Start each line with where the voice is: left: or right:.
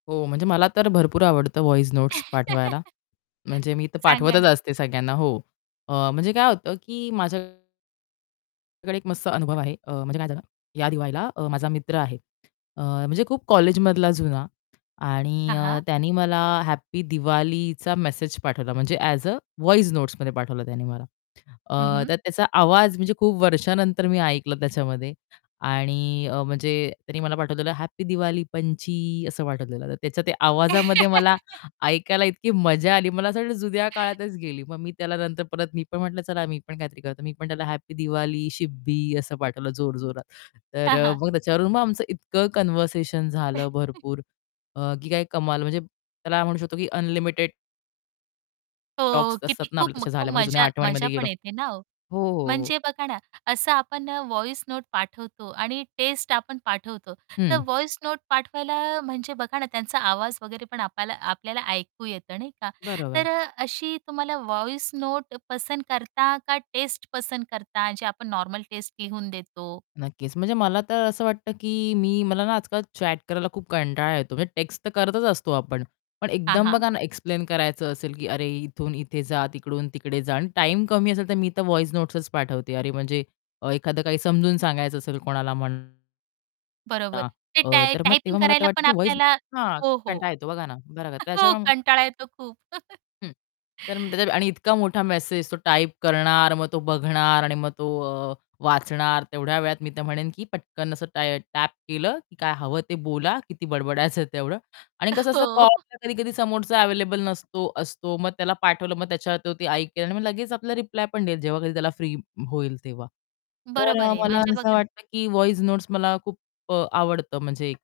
left: हो म्हणजे मला तर भरपूर आवडतं व्हॉईस नोटस पाठवायला म्हणजे मी तर
right: सांगा
left: पाठवतच
right: ना.
left: असते सगळ्यांना हो. अ, म्हणजे काय होतं, की माझ्या कडे एक मस्त अनुभव आहे अ, म्हणजे काय झालं या दिवाळीला अ, माझा मित्र आहे. अ, म्हणजे खूप कॉलेजमधला जुना आणि
right: हां, हां.
left: त्यांनी मला हॅप्पी दिवाळीचा मेसेज पाठवला म्हणजे एज अ, व्हॉईस नोट्समध्ये पाठवलं त्याने मला.
right: हं,
left: अ,
right: हं.
left: तर त्याचा आवाज म्हणजे खूप वर्षानंतर मी ऐकलं त्याच्यामध्ये आणि अ, म्हणजे त्यांनी मला पाठवलेलं "हॅप्पी दिवाळी पंची" असं पाठवलेलं तर त्याच्या ते आवाजामध्ये मला ऐकायला इतकी मजा आली मला असं वाटलं जुन्या काळातच गेली, मग मी त्याला नंतर परत मी पण म्हटलं, चला मी पण काहीतरी करतो. मी पण त्याला "हॅपी दिवाळी शिब्बी" असं पाठवलं जोरजोरात. तर
right: हां,
left: अ,
right: हां.
left: मग त्याच्यावरून मग आमचं इतकं कन्व्हर्सेशन झालं भरपूर अ, की काय कमाल म्हणजे त्याला म्हणू शकतो की अनलिमिटेड
right: हो
left: टॉक्स असतात
right: किती
left: ना
right: खूप
left: आपले तसे
right: [unintelligible]
left: झाल्यामध्ये जुन्या
right: मजा मजा
left: आठवणीमध्ये
right: पण
left: गेलो.
right: येते ना हो.
left: हो, हो, हो.
right: म्हणजे बघा ना, असं आपण अ, व्हॉईस नोट पाठवतो आणि टेस्ट आपण पाठवतो तर
left: हं.
right: व्हॉईस नोट पाठवायला म्हणजे बघा ना त्यांचा आवाज वगैरे पण आपल्याला आपल्याला ऐकू येतं नाही का?
left: बरोबर.
right: तर अशी तुम्हाला व्हॉईस नोट पसंत करता का टेस्ट पसंत करता? जे आपण नॉर्मल टेस्ट लिहून देतो.
left: नक्कीच. म्हणजे मला तर असं वाटतं, की मी मला ना आजकाल चॅट करायला खूप कंटाळा येतो, म्हणजे टेक्स्ट तर करतच असतो आपण. पण
right: हां,
left: एकदम
right: हां.
left: बघा ना एक्सप्लेन करायचं असेल, की अरे इथून इथे जा, तिकडून तिकडे जा आणि टाईम कमी असेल तर मी तर व्हॉईस नोटसचं पाठवते अरे म्हणजे अ, एखादं काही समजून सांगायचं असेल कोणाला म्हण
right: बरोबर.
left: हां,
right: ते
left: अ,
right: टाय
left: तर मग
right: टायपिंग
left: तेव्हा मला
right: करायला
left: वाटतं,
right: पण
left: की व्हॉईस
right: आपल्याला
left: हां,
right: हो, हो.
left: कंटाळा येतो बघा ना. बरोबर
right: हो
left: त्याच्यामुळे
right: कंटाळा येतो खूप
left: हं. तर आणि इतका मोठा मेसेज तो टाइप करणार, मग तो बघणार आणि मग तो अ, वाचणार तेवढ्या वेळात, मी तर म्हणेन की पटकन असं ट टॅप केलं की काय हवं ते बोला किती बडबडायचं तेवढं आणि कसं असतं
right: हो.
left: कॉल कधी-कधी समोरचा अव्हेलेबल नसतो, असतो. मग त्याला पाठवलं, मग त्याच्यावर ते-ते ऐकेल आणि मग लगेच आपल्याला रिप्लाय पण देईल, जेव्हा कधी त्याला फ्री होईल तेव्हा. तर
right: बरोबर
left: अ,
right: आहे.
left: मला
right: म्हणजे
left: असं
right: बघा ना.
left: वाटतं की व्हॉईस नोटस मला खूप आवडतं म्हणजे